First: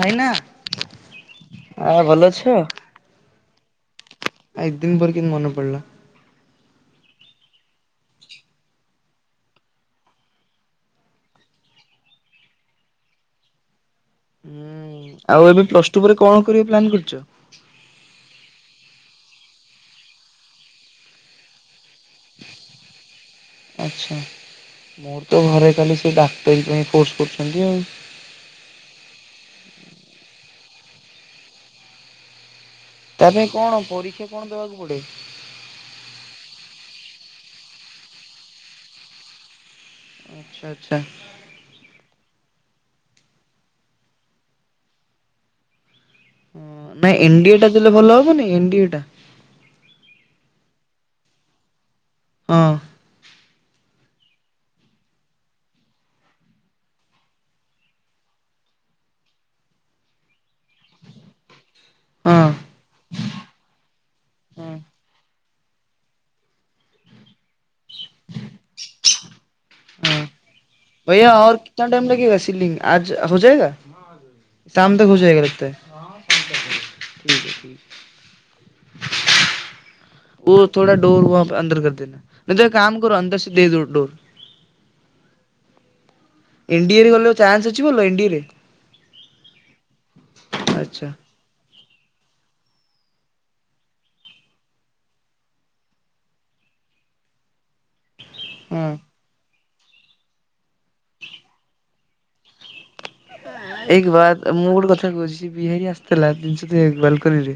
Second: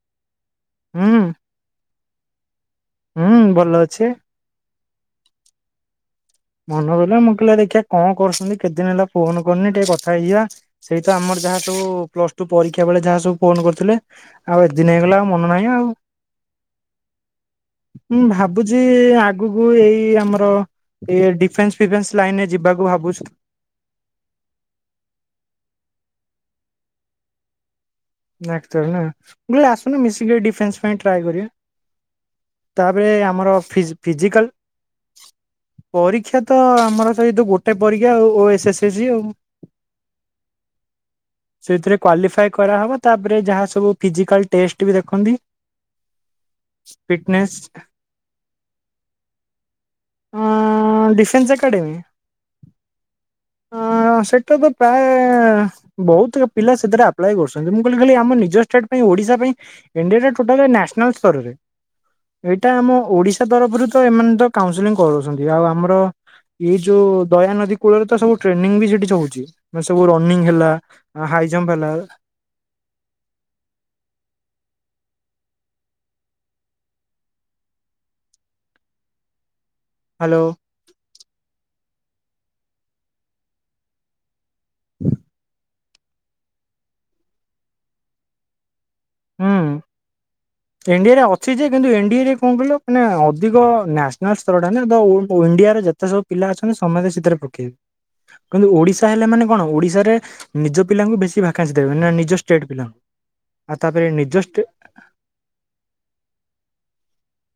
ଭାଇନା। ହୁଁ। ଆ ଭଲ ଅଛ? ହୁଁ ଭଲ ଅଛି। ଆ ଏତ୍ ଦିନ ପରେ କେମିତି ମନେ ପଡ଼ିଲା? ମନ ପଇଲା ମୁଁ କହିଲେ ଆଉ ଦେଖିଆ କଣ କରୁଛନ୍ତି କେତେଦିନ ହେଲା ଫୋନ କରନି ଟିକେ କଥା ହେଇଯିବା। ସେଇ ତ ଆମର ଯାହା ସବୁ ପ୍ଲସ ଟୁ ପରୀକ୍ଷା ବେଳେ ଯାହା ସବୁ ଫୋନ କରୁଥୁଲେ। ଆଉ ଏତ୍ ଦିନ ହୁଁ ହେଇଗଲା ଆଉ ମନ ଏବେ ନାହିଁ ପ୍ଲସ ଆଉ। ଟୁ ପରେ କଣ କରିବ ପ୍ଲାନ୍ କରିଛ? ମୁଁ ଭାବୁଚି ଆଗକୁ ଏଇ ଆମର ଇଏ ଡିଫେନ୍ସ ଫିଫେନ୍ସ ଲାଇନରେ ଯିବାକୁ ଭାବୁଛୁତ। ଆଚ୍ଛା ମୋର ତ ଘରେ କାଲି ସେଇ ଡାକ୍ତରୀ ପାଇଁ ଫୋର୍ସ କରୁଛନ୍ତି ଆଉ। ଡାକ୍ତର ନା ମୁଁ କଇଲି ଆସୁନୁ ମିଶିକି ଏଇ ଡିଫେନ୍ସ ପାଇଁ ଟ୍ରାଏ କରିବା। ତାପରେ ତା ପାଇଁ ଆମର କଣ ଫିଜ୍ ପରୀକ୍ଷା କଣ ଫିଜିକାଲ ଦେବାକୁ ପଡେ? ପରୀକ୍ଷା ତ ଆମର ସେଇ ତ ଗୋଟେ ପରୀକ୍ଷା ଆଉ ଓ ଏସ୍ ଏସ୍ ଜି ଆଉ। ଆଚ୍ଛା ଆଚ୍ଛା। ସେଇଥିରେ କ୍ଵାଲିଫାଏ କରାହବ ତାପରେ ଯାହା ସବୁ ଫିଜିକାଲ ଟେଷ୍ଟ ବି ଦେଖନ୍ତି। ଓ ନାଇଁ ଏନ୍ ଡି ଫିଟନେସ୍ ଏ ଟା ଦେଲେ ଭଲ ହବନି ଏନ୍ ଡି ଏ ଟା। ଅଁ ଡିସେନ୍ସ ଏକଡେମୀ? ହଁ। ଅ ସେଟା ତ ପ୍ରାୟେ ବୋହୁତ ପିଲା ସେଥିରେ ଆପ୍ଲାଏ କରୁଛନ୍ତି ମୁଁ କହିଲି ଖାଲି ଏ ଆମ ନିଜ ଷ୍ଟେଟ୍ ପାଇଁ ଓଡିଶା ପାଇଁ ଏନ୍ ଡି ଏ ଆ ଟୋଟାଲେ ନାସ୍ ନାଲ୍ ସ୍ତରରେ ହଁ ଏଇଟା ଆମ ଓଡ଼ିଶା ତରଫରୁ ତ ଏମାନେ ତ ହଁ କାଉନସେଲିଂ କରୁଚନ୍ତି ଆଉ ଆମର ଏଇ ଯୋଉ ଦୟା ନଦୀ କୂଳରେ ତ ସବୁ ଟ୍ରେନିଂ ବି ସେଠି ଚ ହୋଉଚି। ମାନେ ସବୁ ରନିଙ୍ଗ ହେଲା। ଭାଇୟା ହାଇ ଅର୍ ଜମ୍ପ କ-କ୍ୟା ହେଲା ଟାଇମ ଲାଗେଗା ସିିଲ୍ଲିିଙ୍ଗ ଆଜ୍ ହୋଯାଏଗା ଶାମ ତକ୍ ହୋଇଯାଏଗା ଲଗତା ହେ ଠିକ ହେ ଠ ହ୍ୟାଲୋ ଓ ଥୋଡ଼ା ଡୋର ୱାହାଁପେ ଅନ୍ଦର କରଦେନା ନେହିଁ ତୋ ଏକ କାମ କରୋ ଅନ୍ଦରସେ ଦେଦୋ ଡୋର। ହୁଁ ଏନ୍ ଡି ଏରେ ଗଲେ ଚାନ୍ସ ଅଛି ଭଭ ଏନ୍ ଡି ଏରେ? ହୁଁ ଏନ୍ ଆଚ୍ଛା ଡି ଏରେ ଅ ଛି ଯେ କିନ୍ତୁ ଏନ୍ ଡି ଏ ରେ କଣ କହିଲ ମାନେ ଅଧିକ ନ୍ୟାସନାଲ୍ ସ୍ତରଟା ନା ତ ଓ-ଓ-ଇଣ୍ଡିଆରେ ଯେତେ ସବୁ ପିଲା ଅଛନ୍ତି ସମତେ ସେଇଥିରେ ପକେଇବେ। କିନ୍ତୁ ହଁ ଓଡ଼ିଶା ହେଲେ ମାନେ କଣ ଓଡ଼ିଶାରେ ନିଜ ପିଲାଙ୍କୁ ବେଶୀ ଭାକାନ୍ସି ଦେବେ ମାନେ ନିଜ ଷ୍ଟେଟ୍ ପିଲାଙ୍କୁ। ଆଉ ତାପରେ ଏକ୍ ନିଜ ବାତ୍ ଷ୍ଟେ ମୁଁ ଗୋଟେ କଥା କୋହୁଚି ବିହାରୀ ଆସଥିଲା ଦିନଷ ଦେଇ ବାଲକନିରେ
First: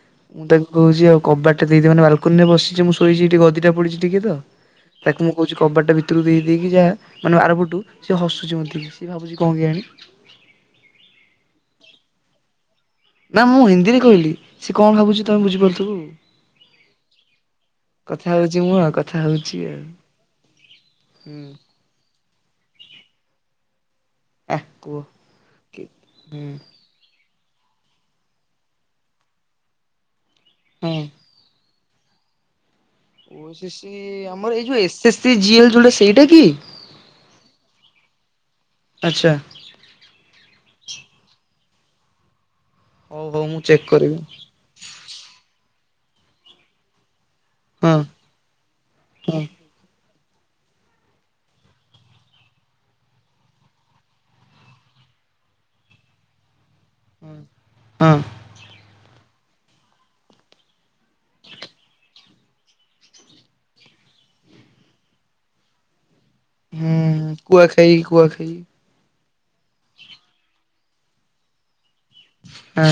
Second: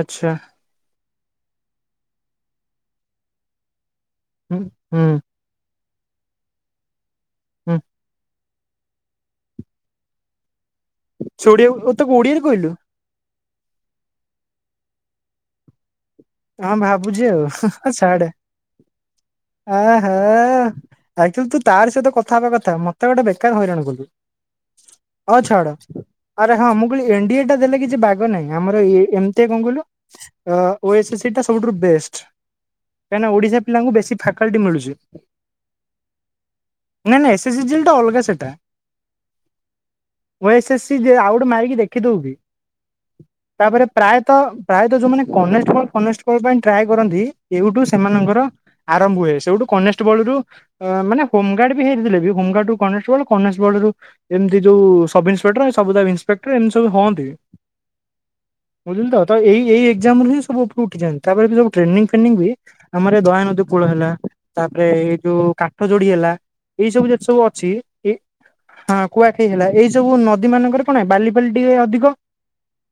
ଆଚ୍ଛା ମୁଁ ତାକୁ କୋହୁଚି ଆଉ କବାଟା ଦେଇଦେ ମାନେ ବାଲକୋନିରେ ବସିଚି ମୁଁ ଶୋଇଚି ଗଦିଟା ପଡିଚି ଟିକେ ତ ହୁଁ ହୁଁ ତାକୁ ମୁଁ କୋହୁଚି କବାଟଟା ଭିତୁରୁକୁ ଦେଇଦେଇକି ଯାଆ ମାନେ ହୁଁ ଆରପଟୁ ସିଏ ହସୁଚି ମତେ ଦେଖିକି। ସିଏ ଭାବୁଚି କଣ କୟାଣି? ସେ ଓଡିଆ ଓ ତାକୁ ଓଡିଆରେ କହିଲୁ? ନା ମୁଁ ହିନ୍ଦୀରେ କହିଲି ସିଏ କଣ ଭାବୁଚି ତମେ ବୁଝିପାରୁଥୁବୁ। ହଁ ଭାବୁଚି ଆଉ ଆ ଛାଡେ। ଆଜି ମୁଁ ଆ କଥାହୋଉଚି। ଓହୋ ଆଇ ତୁ ତୁ ତାରି ସହିତ କଥାହବା କଥା ମତେ ଗୋଟେ ବେକାର ହଇରାଣ କଲୁ। ଆ କୁହ ଅ ଛାଡ ହୁଁ ଆରେ ହଁ ମୁଁ ପୁଣି ଏନ୍ ଡି ଏ ଟା ଦେଲେ କିଛି ବାଗ ନାଇଁ ଆମର ଏ-ଏମତିଆ କଣ କହିଲୁ ଅ-ଓ ହଁ ଏସ୍ ଏସ୍ ସି ରୁ ବେଷ୍ଟ। କାହିଁକିନା ଓଡିଶା ଓଏସସି ପିଲାଙ୍କୁ ବେଶୀ ଆମର ଫାକଲ୍ଟି ଏଇ ଯୋଉ ମିଳୁଛି। ଏସଏସସି ଜିଏଲ ଯୋଉଟା ସେଇଟା କି ନାଇଁ ନାଇଁ ସେ ସିଜିନଟା ଅଲଗା ସେଟା। ଆଚ୍ଛା। ଓ ଏସ୍ ଏସ୍ ସି ଯେ ଆଉ ଗୋଟେ ମାରିକି ଦେଖିଦୋଉ କିି ହଉ ହଉ ମୁଁ ଚେକ୍ ତାପରେ କରିବି ପ୍ରାୟେତ ପ୍ରାୟେତ ଯୋଉମାନେ କନେଷ୍ଟବଳ ଫନେଷ୍ଟବଳ ପାଇଁ ଟ୍ରାଏ କରନ୍ତି ଏଉଠୁ ହଁ ସେମାନଙ୍କର ଆରମ୍ଭ ହୁଏ ହଁ ସେଇଠୁ କନେଷ୍ଟବଳ ରୁ ଅ ମାନେ ହୋମ ଗାର୍ଡ ବି ହେଇଥିଲେ ବି ହୋମଗାର୍ଡ ରୁ କନେଷ୍ଟବଳ ଗଣନେଷ୍ଟବଳ ରୁ ଏମିତି ଯୋଉ ସବ ଇନ୍ସପେକ୍ଟର ଏ ସବୁ [unintelligible] କ୍ଟର ଏମିତି ସବୁ ହୁଅନ୍ତି ହଁ ବୁଝିଲୁ ତ ଏଇ ଏଇ ଏକ୍ଜାମରୁୁ ହିଁ ସବୁ ଉପରୁ ଉଠିଯାଆନ୍ତି। ତାପରେ ବି ସବୁ୍ ଟ୍ରେନିଙ୍ଗ ଆମର ଦୟାନଦୀ କୂଳ ହେଲା ତାପରେ ଏଇ ଯୋଉ କାଠ ଯୋଡି ହେଲା ଏଇ ସବୁ ଯେତେ ହୁଁ ସବୁ ଅଛି କୁଆଖାଇ ଏ କୁଆଖାଇ ହଁ। କୁଆଖାଇ ହେଲା ଏଇ ସବୁ ନଦୀ ମାନଙ୍କରେ କଣ ବାଲିଫାଲି ଟିକେ ଅଧିକ। ହଁ।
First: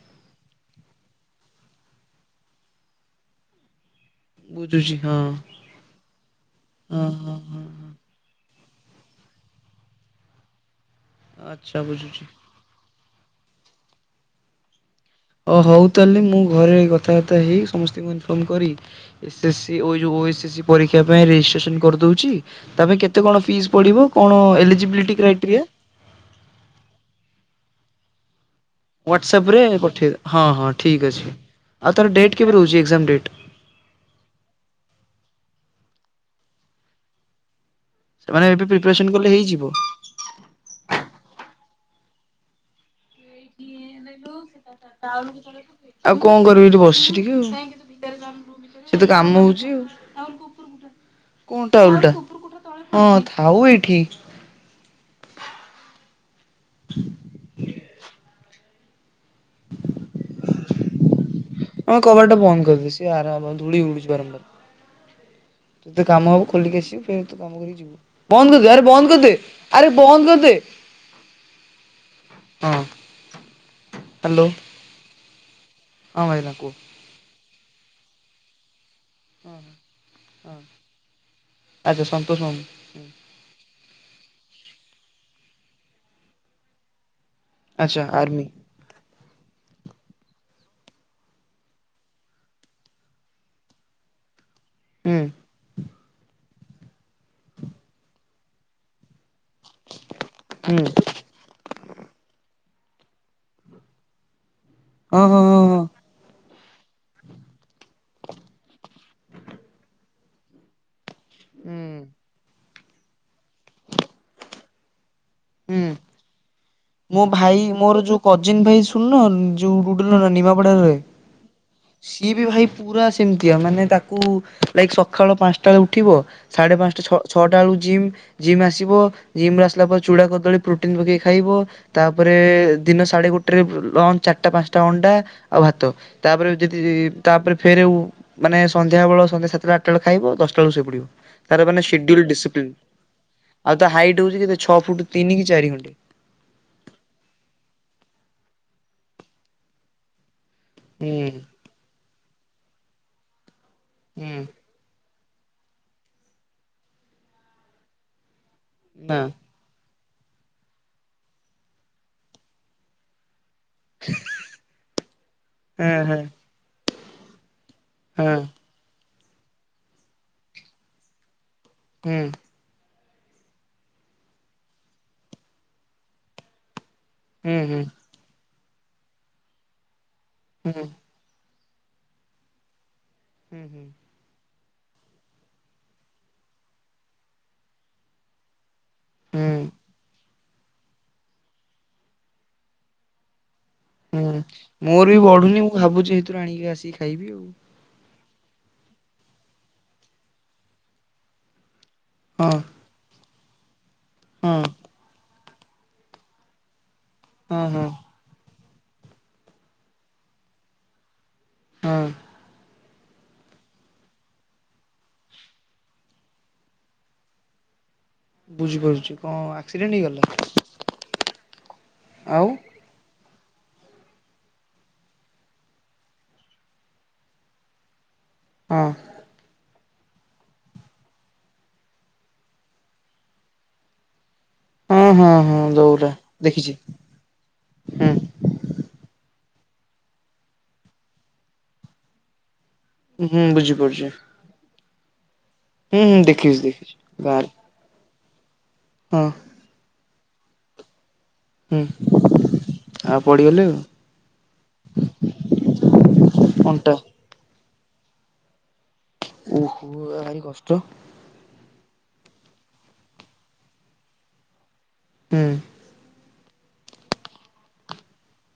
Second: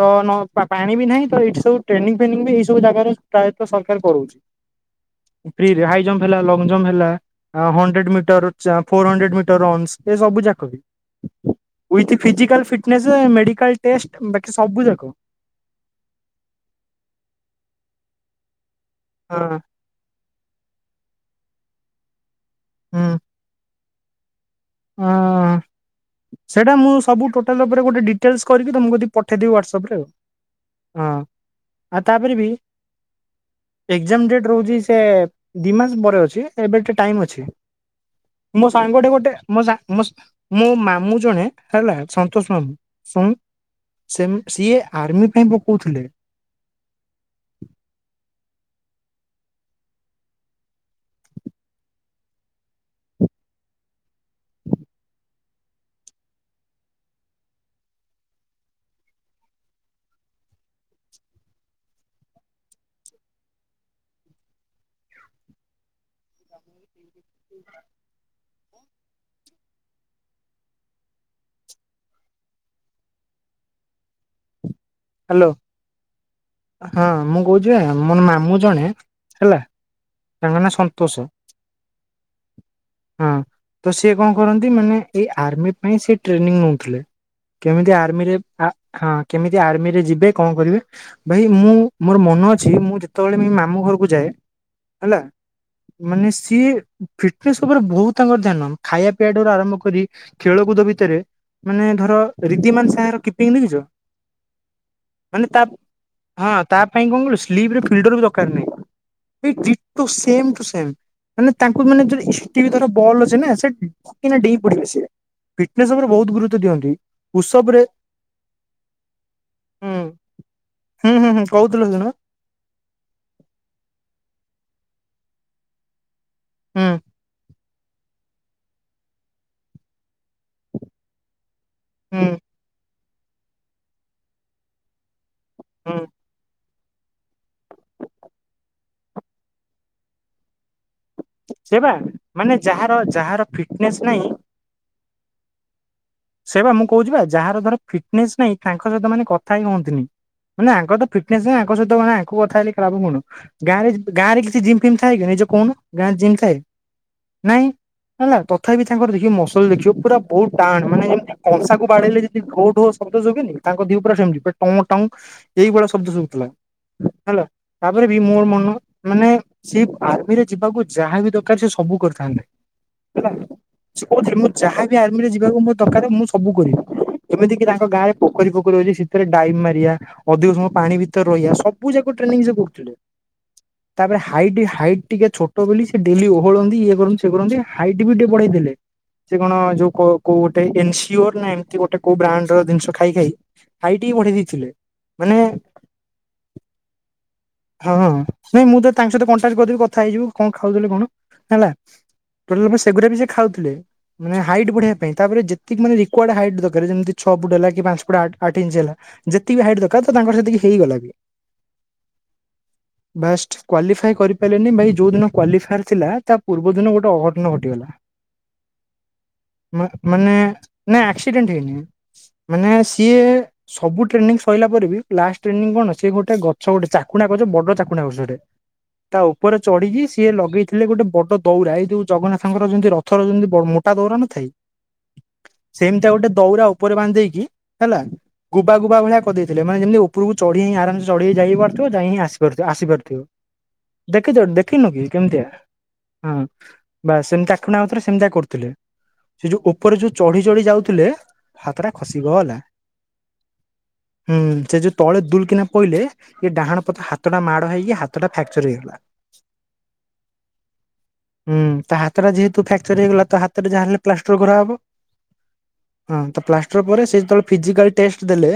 ତ ପାଣି ବି ନାହିଁ ତ ଏଠି ସବୁ ଟ୍ରେନିଂ ଫେନିଂ ବି ଏଇ ସବୁ ଜାଗାରେ ପ୍ରାୟତଃ ସରକାର କରଉଛି। ବୁଝୁଛି ହଁ ଫ୍ରୀ ରେ ହାଇ ଜମ୍ପ ହେଲା ଲଙ୍ଗ ଜମ୍ପ ହଁ ହେଲା ହଁ ହଁ ହଣ୍ଡ୍ରେଡ ମିଟ ମିଟର ଚା ଫୋର୍ ହଁଡ୍ରେଡ୍ ମିଟର୍ ଅ ସେ ସବୁ ଯାକ ବି ଆଚ୍ଛା ୱିଥ ବୁଝୁଛି physical fit fitness medical test ବାିକି ସବୁ ଯାକ। ଓ ହଉ ତାହେଲେ ମୁଁ ଘରେ କଥାବାର୍ତ୍ତା ହେଇ ସମସ୍ତଙ୍କୁ ଇନଫର୍ମ କରି ଏ ଏସ୍ ହଁ ସ ଯଉ ଓ ଏସ୍ ଏସ୍ ସି ପରୀକ୍ଷା ପାଇଁ ରେଜିଷ୍ଟ୍ରେସନ କରିଦଉଛି ତା ପାଇଁ ହୁଁ କେତେ କଣ ଫିସ୍ ପଡ଼ିବ କ ଣ ଏଲିଜିବିଲିଟି କ୍ରାଇଟେରିଆ ସେଇଟା ମୁଁ ସବୁ ଟୋଟାଲ ଉପରେ ଗୋଟେ ଡି ହ୍ୱାଟସଆପ ରେ ପଠେଇବ ହଁ ହଁ ଠିକ ଅଛି। ଆଉ ତାର ଡେଟ୍ କେବେ ରହୁଛି ଏକ୍ଜାମ ଡେଟ୍। ଏଜାମ ଡେଟ ରହୁଛି ସେ ଦି ମାସ ପରେ ଅଛି ଏବେତ ଟାଇମ ଅଛି। ମାନେ ଏବେ ମୋ ପ୍ରିପାରେସନ୍ ସାଙ୍ଗୋଟେ କଲେ ଗୋଟେ ମୋ ହେଇଯିବ? ସାଙ୍ଗ ମୋ ସା ମୋ ମାମୁଁ ଜଣେ ହେଲା ସନ୍ତୋଷ ମାମୁଁ ଶୁଣ ସେ ସିଏ ଆର୍ମି ପାଇଁ ପକଉଥିଲେ ଆଉ କଣ କରିବି ଏଠି ବସିଛି ଟିକେ ଆଉ ସେଠି କାମ ହଉଚି ଆଉ। କଣଟା ଓଲଟା ହଁ ଥାଉ ଏଇଠି। ଆଁ କବଟ ଟା ବନ୍ଦ କରିଦେଉଛି [unintelligible] ଧୁଳି ଉଡୁଛି ବାରମ୍ବାର। ତତେ କାମ ହବ ଖୋଲିକି ଆସିବୁ ଫେରେ ତୋ କାମ କରିକି ଯିବୁ ବନ୍ଦ କରିଦେ ଆରେ ବନ୍ଦ କରିଦେ ଆରେ ବନ୍ଦ କରିଦେ ହଁ ହ୍ୟାଲୋ। ହ୍ୟାଲୋ। ହଁ ଭାଇନା କୁହ। ହଁ ମୁଁ କହୁଛି ମୋର ମାମୁଁ ଜଣେ ହେଲା ତାଙ୍କ ନା ସନ୍ତୋଷ। ଆଚ୍ଛା ସନ୍ତୋଷ ମାମୁଁ ହଁ ତ ସିଏ କଣ କରନ୍ତି ମାନେ ଏଇ ଆର୍ମି ପାଇଁ ସେ ଟ୍ରେନିଂ ନଉଥିଲେ। କେମିତି ଆଚ୍ଛା ଆର୍ମିରେ ଆର୍ମି ଆ ହଁ କେମିତି ଆର୍ମି ଯିବେ କଣ କରିବେ ଭାଇ ମୁଁ ମୋର ମନ ଅଛି ମୁଁ ଯେତେବେଳେ ମୋ ମାମୁଁ ଘରକୁ ଯାଏ। ହେଲା ହୁଁ ମାନେ ସିଏ ଫିଟନେସ୍ ଉପରେ ବୋହୁତ ତାଙ୍କର ଧ୍ୟାନ। ଖାଇବା ପିଇବା ଠାରୁ ଆରମ୍ଭ କରି ହୁଁ ଖେଳକୁଦ ଭିତରେ ମାନେ ଧର ରିଦ୍ଦିମାନ ସାରଙ୍କ କିପିଙ୍ଗ ଦେଖିଛ? ହଁ ହଁ ମାନେ ହଁ ତା ହଁ। ହଁ ତା ପାଇଁ କଣ କଲୁ ସ୍ଲିପ ରେ ଫିଲଟର ବି ଦରକାର ନାହିଁ। ସେ ଡିଟୋ ସେମ ଟୁ ସେମ ମାନେ ତାଙ୍କୁ ହୁଁ ମାନେ ଯଦି [unintelligible] ଧର ବଲ୍ ଅଛି ନା ସେ ଫଟ କିନା ଡେଇଁ ପଡିବେ ସିଏ ହୁଁ। ଫିଟନେସ୍ ଉପରେ ବୋହୁତ ଗୁରୁତ୍ଵ ଦିଅନ୍ତୁ। ମୋ ଭାଇ ମୋର ଯୋଉ କଜିିନ ଭାଇ ଶୁଣୁନ ଯୋଉ ଗୁଡୁ ହୁଁ ନାନା ନିମାପଡାରେ ରହେ। ହୁଁ ହୁଁ କହୁଥିଲ ହେଦୀନ ସିଏ ବି ଭାଇ ପୁରା ସେମିତିଆ ମାନେ ତାକୁ ଲାଇକ୍ ସକାଳ ପାଞ୍ଚଟା ବେଳେ ଉଠିବ ସାଢ଼େ ହୁଁ ପାଞ୍ଚଟା ଛଅ ଛଅଟା ବେଳକୁ ଜିମ୍ ଜିମ୍ ଆସିବ ଜିମ ରୁ ଆସିଲା ପରେ ଚୁଡ଼ା, କଦଳୀ, ପ୍ରୋଟିନ ପକେଇକି ଖାଇବ। ହୁଁ ତାପରେ ଦିନ ସାଢେ ଗୋଟେରେ ଲଞ୍ଚ ଚାରିଟା ପାଞ୍ଚଟା ଅଣ୍ଡା ଆଉ ଭାତ ହୁଁ ତାପରେ ଯଦି ତାପରେ ଫେର ମାନେ ସନ୍ଧ୍ୟାବେଳ ସନ୍ଧ୍ୟା ସାତଟା ଆଠଟା ବେଳେ ଖାଇବ ଦଶଟା ବେଳକୁ ଶୋଇ ପଡିବ। ତାର ସେ ମାନେ ବା ସେଡୁଲ ମାନେ ଡିସିପ୍ଲିନ ଯାହାର ଯାହାର ଆଉ ତା ଫିଟନେସ୍ ହାଇଟ୍ ନାହିଁ ହଉଛି କେତେ ଛଅ ଫୁଟ ତିନି କି ଚାରି ଖଣ୍ଡେ। ସେଇ ବା ମୁଁ କହୁଛି ବା ଯାହାର ଧର ଫିଟନେସ ନାଇଁ ତାଙ୍କ ସହିତ ମାନେ କଥା ହିଁ ହୁଅନ୍ତିନି। ମାନେ ଆଙ୍କରତ ହୁଁ ଫିଟନେସ୍ ନାଇଁ ଆଙ୍କ ସହିତ କଥା ହେଲେ ଲାଭ କଣ ଗାଁରେ ଗାଁ ରେ ହୁଁ କିଛି ଜିମ ଜିମ ଥାଏ କି ନିଜେ କହୁନ। ଗାଁ ରେ ଜିମ ଥାଏ? ନାଇଁ ହେଲା ତଥାପି ତାଙ୍କର ନା ଦେଖିବ ମସ ସଲ୍ ଦେଖିବ ପୁରା ବହୁତ ଟାଣ ମାନେ ଯେମିତି କଂସାକୁ ବାଡେଇଲେ ଜେମିତି ଢୋ ଢୋ ଶଦ୍ଦ ସୁବେନି ତାଙ୍କ ଦିହ ପୁରା ସେମିତି ଟଙ୍ଗ ଟଙ୍ଗ ହଁ ଏଇଭଳିଆ ଶବ୍ଦ ହଁ ଶୁବୁଥିଲା। ହେଲା ତାପରେ ବି ହଁ ମୋର ମନ ମାନେ ସେ ଆର୍ମିରେ ଯିବାକୁ ଯାହା ବିି ଦରକାର ସେ ସବୁ ହୁଁ କରିଥାନ୍ତେ। ହେଲା ସେ କହୁଥିଲେ ମୁ ଯାହାବି ଆର୍ମିରେ ଯିବାକୁ ମୋ ଦରକାର ମୁଁ ସବୁ କରିବି। ଏମିତି ହୁଁ କିି ହୁଁ ତାଙ୍କ ଗାଁରେ ପୋଖରି ପୋଖରୀ ଅଛି ସେଥିରେ ଡାଇବ ମାରିବା ଅଧିକ ସମୟ ହୁଁ ହୁଁ ପାଣି ଭି ତରେ ରହିବା ସବୁ ଯାକ ଟ୍ରେନିଂ ସେ କରୁଥିଲେ। ହୁଁ ହୁଁ। ତାପରେ ହାଇଟ ହାଇଟ୍ ଟିକେ ଛୋଟ ବୋଲି ସେ ଡେଲି ଓହଳନ୍ତି ଇଏ କରନ୍ତି ସେ କରନ୍ତି ହାଇଟ୍ ବି ଟିକେ ବଢେଇ ଦେଲେ। ସେ ହୁଁ। କଣ ଯୋଉ କୋଉ ଗୋଟେ ଏନସିଓ ନା ଏମତି ଗୋଟେ କୋଉ ବ୍ରାଣ୍ଡ ର ଜିନିଷ ଖାଇ ଖାଇ ହାଇଟ୍ ହିଁ ହୁଁ ବଢେଇ ଦେଇଥିଲେ। ମୋର ବି ମାନେ ବଢୁନି ମୁଁ ଭାବୁଛି ହେଥିରୁ ଆଣିକି ଆସିକି ଖାଇବି ଆଉ। ହଁ ହଁ ନାଇ ମୁଁ ତ ତାଙ୍କ ସହିତ କଣ୍ଟାକ୍ଟ କରିଦେବି କଥା ହେଇଯିବୁ କଣ ଖାଉଥିଲେ କଣ ହେଲା। ଆଉ ଟୋଟାଲ ପୁରା ସେଗୁଡା ବି ସେ ଖାଉଥିଲେ ମାନେ ହଁ ହାଇଟ୍ ହଁ ବଢିବା ପାଇଁ। ତାପରେ ଯେତିକି ମାନେ ରିକ୍ୱାର୍ଡ଼ ହାଇଟ ଦରକାର ଯେମିତି ଛଅ ଫୁଟ ହେଲା କି ହଁ ହଁ ପାଞ୍ଚ ଫୁଟ ଆଠ ଆଠ ଇଞ୍ଚି ହେଲା। ଯେତିକି ହାଇଟ ଦରକାର ତ ତାଙ୍କର ସେତିକି ହେଇଗଲା ବି। ହଁ। ବାଷ୍ଟ କ୍ୱାଲିଫାଏ କରିପାରିଲେନି ଭାଇ ଯୋଉ ଦିନ କ୍ୱାଲିଫାୟାର ଥିଲା ତା ପୂର୍ବ ଦିନ ଗୋଟେ ଅଘଟଣ ଘଟିଗଲା। ବୁଝିପାରୁଚଛି କଣ ମା ଆକ୍ସିଡେଣ୍ଟ ହେଇ ମାନେ ନା ଆକ୍ସିଡେଣ୍ଟ ହେଇନି ଆଉ ମାନେ ସିଏ ସବୁ ଟ୍ରେନିଂ ସଇଲା ପରେ ବି ଲାଷ୍ଟ ଟ୍ରେନିଂ କଣ ସେ ଗୋଟେ ଗଛ ଗୋଟେ ଚାକୁଣ୍ଡା ଗଛ ବଡ ଚାକୁଣ୍ଡା ଗଛଟେ ହଁ। ତା ଉପରେ ଚଢିକି ସିଏ ଲଗେଇଥିଲେ ଗୋଟେ ବଡ ଦୌଡ଼ା। ଏଇ ଯୋଉ ଜଗନ୍ନାଥଙ୍କର ଯେମିତି ରଥ ରଥ ର ଯେମିତି ମୋଟା ଦୌଡ଼ା ନ ଥାଏ। ହଁ ହଁ ହଁ ସେମିତିଆ ଦୌରା ଗୋଟେ ଦୋଉରା ଦେଖିଛି ଉପରେ ବାନ୍ଧେଇକି ହେଲା ହୁଁ ଗୁବା ଗୁବା ଭଳିଆ କରିଦେଇଥିଲେ। ମାନେ ଯେମିତି ଓପରୁକୁ ଚଢ଼ିଁ ଆରମ ସେ ଚଢ଼ିକି ଯାଇପାରୁଥିବ ଯାଇହିଁ ଆସି ପାରୁଥିବ ଆସି ପାରୁ ଥିବ। ହୁଁ ବୁଝିପାରୁଛି ଦେଖିଚ ଦେଖିନୁ କି କେମିତିଆ ହୁଁ ହୁଁ ହଁ ଦେଖିଛି ଦେଖିଛି ବାସ ଗାଁରେ ସେମିତିଆ ସେ ଆଉଥରେ ସେମିତିଆ କରୁଥିଲେ। ହଁ। ସେ ଯୋଉ ଉପରେ ଯୋଉ ଚଢି ଚଢି ଯାଉଥିଲେ ହାତ ଟା ଖସିଗଲା। ଗଲେ ଆଉ। ହୁଁ ସେ ଯୋଉ ତଳେ ଦୁଲ୍ କିିନା ପଇଲେ ଏ ଡାହାଣ ଅଣ୍ଟା ପଟ ହାତ୍ ହାତଟା ମାଡ଼ ହେଇକି ହାତଟା ଫ୍ୟାକ୍ଚର ହେଇଗଲା। ଓହୋ ଏ ଭାରି କଷ୍ଟ। ହୁଁ ତା ହାତଟା ଯେହେତୁ ଫ୍ୟାକ୍ଚର ହେଇଗଲା ତ ହାତଟା ଯାହା ହେଲେ ପ୍ଲାଷ୍ଟର କରାହବ ହୁଁ। ହଁ ତ ପ୍ଲାଷ୍ଟର ପରେ ସେ ଯେତେବେଳେ ଫିଜିକାଲ୍ ଟେଷ୍ଟ ଦେଲେ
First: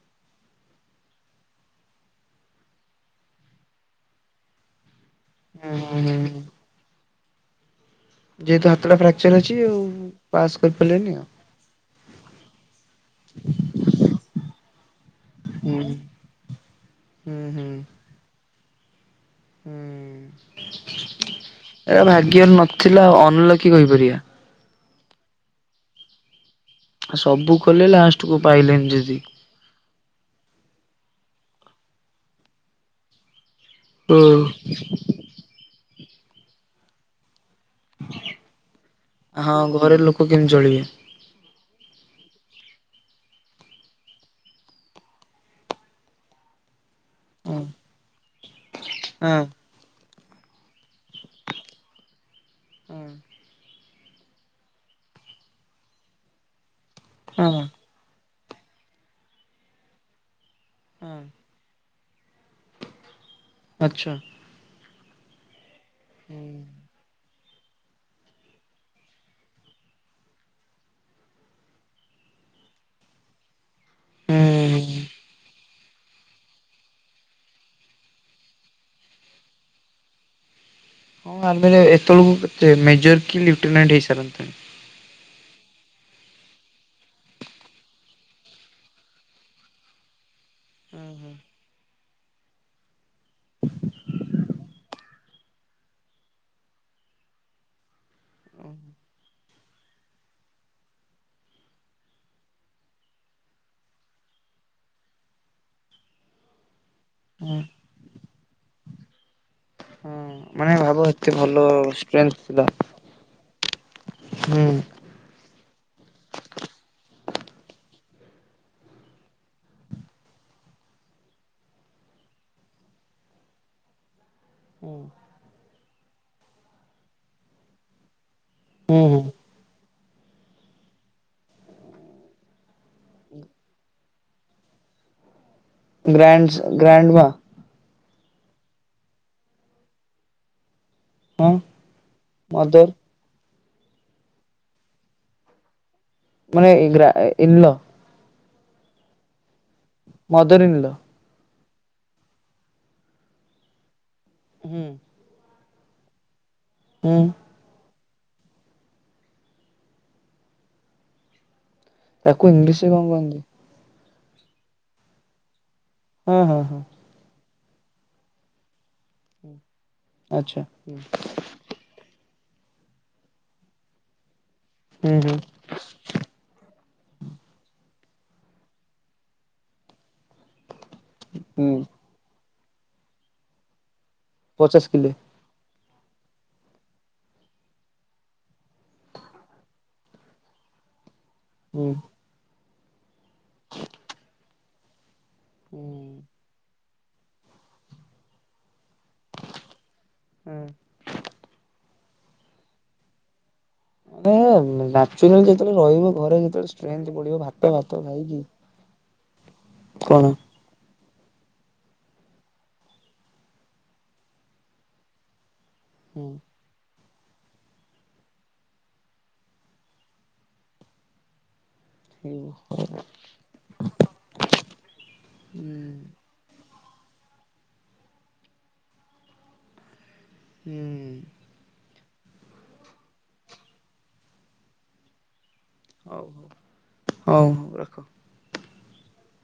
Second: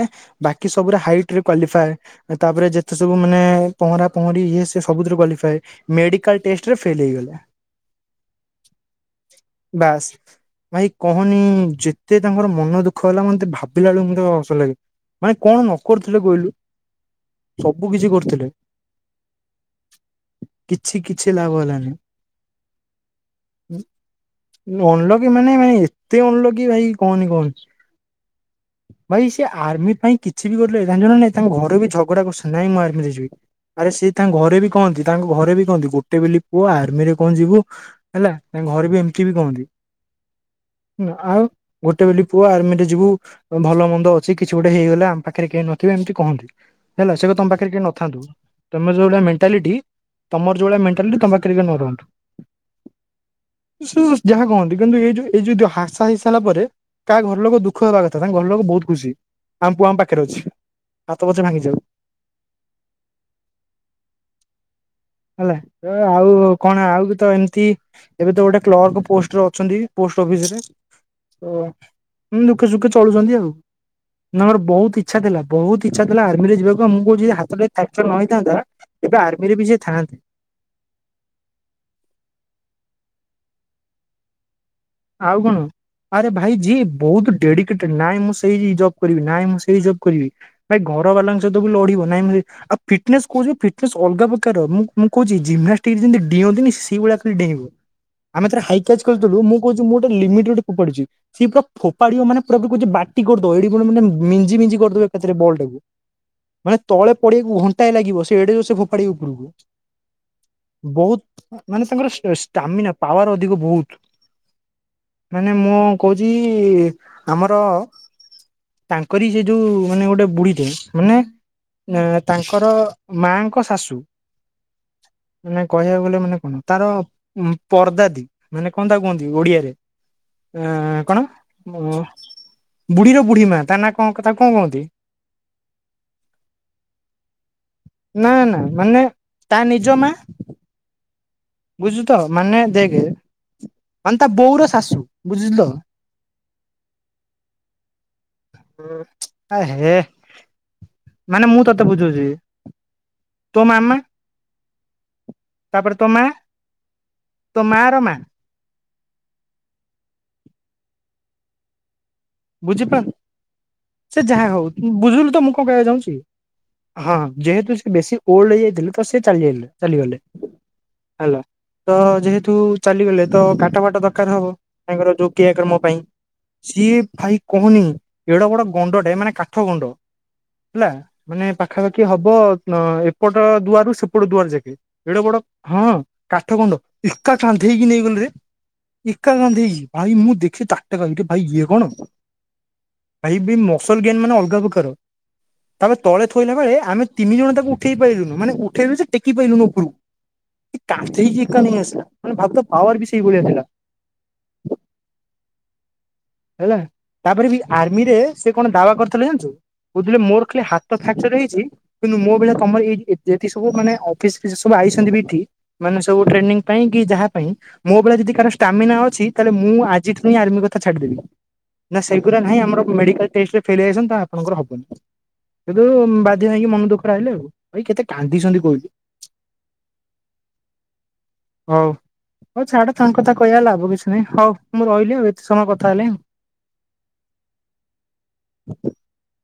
ବାକି ସବୁ ହାଇଟ୍ ରେ କ୍ୱାଲିଫାଏ ତାପରେ ଯେତେ ସବୁ ମାନେ ପହଁରା ପହଁରି ଇଏ ସେ ସବୁ କ୍ୱାଲି ହୁଁ ହୁଁ ହୁଁ ହୁଁ ମେଡିକାଲ ଟେଷ୍ଟରେ ଫେଲ୍ ହେଇଗଲେ। ଯେହେତୁ ହାତଟା ଫ୍ୟାକ୍ଚର ଅଛି ଆଉ ପାସ୍ ଭାଇ କରିପାରିଲେନି ଆଉ କହନି ଯେତେ ତାଙ୍କର ମନ ଦୁଃ ଖ ହେଲା ମୋତେ ଭାବିଲା ବେଳକୁ ମୋତେ ହସ ଲାଗେ ମାନେ କଣ ହୁଁ ନ କରିଥିଲେ କହିଲୁ। ହୁଁ ହୁଁ ସବୁ କିଛି କରୁଥିଲେ। ହୁଁ କିଛି କିଛି ଲାଭ ହେଲାନି। ଏରା ଭାଗ୍ୟରେ ନଥିଲା ଆଉ ଅନ୍ ଲକୀ କହିପାରିବା। ଅନ୍ ଲକି ମାନେ ମାନେ ଏତେ ଅନ୍ ଲକି ଭାଇ। ଆ କହନି ସବୁ କଲେ ଲାଷ୍ଟକୁୁ ପାଇଲେନି ଯଦି। କି ଆର୍ମି ପାଇଁ କିଛି ବି କରିଦେଲେ ଜାଣିଚୁ ନା ନାଇଁ ତାଙ୍କ ଘରେ ବି ଝଗଡା କରିସନ୍ତି ନାଇଁ ମୁଁ ଆର୍ମିରେ ଯିବି। ଆରେ ସେ ତାଙ୍କ ହୁଁ। ଘରେ ବି କହନ୍ତି ତାଙ୍କ ଘରେ ବି କହନ୍ତି ଗୋଟେ ବୋଲି ପୁଅ ଆର୍ମିରେ କଣ ଯିବୁ ହେଲା ତାଙ୍କ ଘରେ ବି ଏମିତି ବି କୁହନ୍ତି। କିି ଜଳଳିେ [unintelligible] ମୁଁ ଆଉ ଗୋଟେ ବଲି ପୁଅ ଆର୍ମିରେ ଯିବୁ ଭଲ ମନ୍ଦ ଅଛି କିଛି ଗୋଟେ ହେଇଗଲା ଆମ ପାଖରେ କେହି ନଥିବେ ଏମିତି କହନ୍ତି। ହେଲା ସେ କହେ ତମ ହଁ ପାଖରେ କେ ନଥାନ୍ତୁ ତମେ ଯୋଉ ଭଳିଆ ହଁ ମେଣ୍ଟାଲିଟି ତମର ଯଉଭଳିଆ ମେଣ୍ଟାଲିଟି ତମ ପାଖେରେ କେହି ନ ରୁହନ୍ତୁ। ଉଁ। ଶଣୁ ଯାହା କହନ୍ତି କିନ୍ତୁ ଏଇ ଯୋଉ ଏଇ ଯ- ଯଦି ହାଦସା ହେଇସାରିଲା ପରେ କାହା ଘରଲୋକ ଲୋକ ହଁ ଦୁଃଖ ହେବା କଥା ତ ତାଙ୍କ ଘର ଲୋକ ବହୁତ ଖୁସି ଆମ ପୁଅ ଆମ ପାଖରେ ଅଛି ହଁ ହାତ ପଛେ ଭାଙ୍ଗି ଯାଉ। ଆଚ୍ଛା। ହେଲା ଆଉ ହୁଁ କଣ ଆଉ କି ତ ଏମିତି ଏବେ ତ ଗୋଟେ କ୍ଲର୍କ ପୋଷ୍ଟରେ ଅଛନ୍ତି ପୋଷ୍ଟ ଅଫିସ ରେ ଓ ଦୁଃଖେ ସୁଖେ ଚଳୁଚନ୍ତି ଆଉ। ନା ମୋର ବହୁତ ହଁ ଇଚ୍ଛା ଥିଲା ବହୁତ ଇଛା ଥିଲା ଆର୍ମିରେ ଯିବାକୁ ଆ ମୁଁ କହୁଚି ଯଦି ହାତଟା ଫ୍ୟାକଚର୍ ନ ହେଇଥାନ୍ତା ଏବେ ଆର୍ମିରେ ବି ସେ ଥାନ୍ତେ। ହଁ ଆର୍ମିରେ ଏତେବେଳକୁ କେତେ ମେଜର କି ଲିଫଟନାଣ୍ଟ ହେଇସାରନ୍ତେଣି। ଆଉ କଣ ଆରେ ଭାଇ ଯିଏ ବହୁତ୍ ଡେଡିକେଟେଡ୍ ନାଇଁ ମୁଁ ସେଇ ଜବ୍ କରିବି ନାଁଇ ମୁଁ ସେଇ ଜବ୍ କରିବି ଭାଇ ଘର ହୁଁ ବାଲାଙ୍କ ସହିତ ବି ଲଢିବ ନାଇଁ ମୁଁ ଏ ଆଉ ଫିଟନେସ୍ କହୁଚି ଫିଟନେସ୍ ଅଲଗା ପ୍ରକାର ମୁଁ ମୁଁ କହୁଛି ଜିମ୍ନାଷ୍ଟିକ୍ ଯେନ୍ତି ଡିଅନ୍ତିିନି ସେଇ ଭଳିଆ ଖାଲି ଡେଇଁବ। ଆମେ ଥରେ ହାଇ କ୍ୟାଚ୍ କରିଦବୁ ମୁଁ କହୁଚି ମୁଁ ଗୋଟେ ଲିମିଟ୍ ରେ ଗୋଟେ ଫୋପାଡୁଚି ସିଏ ପୁରା ଫୋପାଡିିବ ମାନେ ପୁରା ପୁରି କହୁଚି ବାଟି କରିଦବ ଏଠି ପ ମାନେ ମିଞ୍ଜି ମିଞ୍ଜି କରିଦବ ଏକାଥରେ ବଲ୍ ଟାକୁ। ମାନେ ତଳେ ପଡିବାକୁ ହୁଁ ଘଣ୍ଟାଏ ଲାଗିବ ସେ ଏଡେ ଜୋର୍ ସେ ଫୋପାଡିବ ଉପରକୁ ମାନେ ଭାବ ବହୁତ୍ ଏତେ ଭଲ ମାନେ ଷ୍ଟ୍ରେନ୍ଥ ତାଙ୍କର ଥିଲା। ଷ୍ଟାମିନା ପାୱାର ଅଧିକ ବହୁତ୍। ହୁଁ। ମାନେ ମୁଁ କହୁଚି ଆମର ତାଙ୍କରି ସେ ଯୋଉ ମାନେ ଗୋଟେ ବୁଢୀଟେ ମାନେ ତାଙ୍କର ମାଙ୍କ ଶାଶୁ ହଁ ମାନେ କହିବାକୁ ଗଲେ ମାନେ କଣ ତାର ପର୍ଦା ଦି ମାନେ କଣ ତାକୁ କୁହନ୍ତି ହୁଁ ଓଡିଆରେ ଅ କଣ ବୁଢୀର ବୁଢ଼ୀ ମା ତା ନା କଣ କଥା କଣ କହନ୍ତି ଗ୍ରାଣ୍ଡସ ଗ୍ରାଣ୍ଡ ମା ନା ନା ମାନେ ତା ନିଜ ମା ହଁ ବୁଝିଲୁ ତ ମାନେ ମଦର ଦେଖେ ମାନେ ତା ବୋଉର ଶାଶୁ ବୁଝିଲ ତ ମାନେ ଇଗ୍ରା ଇନଲ ଛୁ ଆ ହେ ମଦର ଇନ୍ ଲ ମାନେ ମୁଁ ତତେ ବୁଝୁଛି ତୋ ମାମା ହୁଁ ତାପରେ ତୋ ମା ହୁଁ ତୋ ମା ର ମାଆ ତାକୁ ଇଂଲିଶରେ କଣ ବୁଝିପାରୁନୁ କହନ୍ତି? ସିଏ ଯାହା ହଉ ବୁଝିଲୁ ତ ମୁଁ କଣ କହିବାକୁ ଚାହୁଁଛି ହଁ ହଁ ହଁ ହଁ ଯେହେତୁ ସେ ବେଶୀ ଓଲଡ ହେଇ ଯାଇଥିଲେ ତ ସେ ଚାଲିଯାଇଥିଲେ ଚାଲିଗଲେ ଆଚ୍ଛା ହୁଁ ହେଲା ତ ଯେହେତୁ ଚାଲିଗଲେ ତ କାଟ ଫାଟ ଦରକାର ହବ ତାଙ୍କର ଯୋଉ କ୍ରିୟା କର୍ମ ପାଇଁ ସିଏ ଭାଇ କହୁନି ଏଡବଡ଼ ଗଣ୍ଡଟେ ମାନେ କାଠ ଗଣ୍ଡ ହେଲା ମାନେ ହୁଁ ପାଖାପାଖି ହବ ଏପଟ ଦୁଆରୁ ସେପଟ ଦୁଆର ଯାକେ ପଚାଶ କିଲେ ଏଡ ବଡ ହଁ କାଠ ଗୁଣ୍ଡ ଏକା କାନ୍ଦେଇକି ନେଇଗଲେ ରେ ଏକା କାନ୍ଧେଇକି ଭାଇ ମୁଁ ଦେଖେ ତାଟ କାଇ ଭାଇ ଇଏ ହୁଁ। କଣ ଭାଇ ବେ ମସଲ ଗେମ ମାନେ ଅଲଗା ପ୍ରକାର ହୁଁ ତାପରେ ତଳେ କହିଲା ବେଳେ ଆମେ ତିନି ଜଣ ତାକୁ ଉଠେଇ ପାଇଲିନୁ ମାନେ ଉଠେଇଲୁ ସେ ଟେକି ପାଇଲୁ ନୁ ଉପରକୁ। ହୁଁ। କନ୍ଧେଇକି ଏକା ନେଇ ଆସିଲା ମାନେ ଭାବୁତା ପାୱାର ବି ସେଇଭଳିଆ ଥିଲା। ଓ [inaudible] ଯେତେବେଳେ ରହିବ ଘରେ ହେଲା। ଯେତେବେଳେ ବିବ ତାପରେ ବି ଭାତ ଭାତ ଖାଇକି ବୁଝିଲୁ କଣ ମୋର ଖାଲି ହା ହାତ ଫାକ୍ଚର ହେଇଛି କିନ୍ତୁ ମୋ ଭଳିଆ ତମର ଏଇ ଏଠି ସବୁ ମାନେ ଅଫିସ ଫି ସବୁ ଆଇଛନ୍ତି ଏଠି ମାନେ ସବୁ ହୁଁ ଟ୍ଟ୍ରେନିଂ ପାଇଁ କି ଯାହା ପାଇଁ ମୋ ଭଳିଆ ଯଦି କାର ଷ୍ଟାମିନା ଅଛି ତାହେଲେ ମୁଁ ଆଜି ପାଇଁ ଆର୍ମି କଥା ଛାଡିଦେବି। ନା ସେଗୁଡ଼ା ହୁଁ ନାହିଁ ଆମର ହଉ ମେଡିକାଲ ଟେଷ୍ଟ ରେ ଫଲେ ହୋଇଯାଈଛନ୍ତି ଆପଣର ହବ। କିନ୍ତୁ ବାଧ୍ୟ ହେଇକି ମନ ଦୁଃଖ ରହିଲେ ଆଉ ଭାଇ କେତେ କାନ୍ଦିଛନ୍ତି କହିଲୁ। [inaudible] ହୁଁ। ହଉ ହଉ ଛାଡ ତାଙ୍କ କଥା କହିବା ଲାଭ କିଛି ନାହିଁ ହଉ ମୁଁ ରହିଲି ଆଉ ଏତେ ସମୟ କଥା ହେଲେନି। ହଉ ହଉ ରଖ। [inaudible]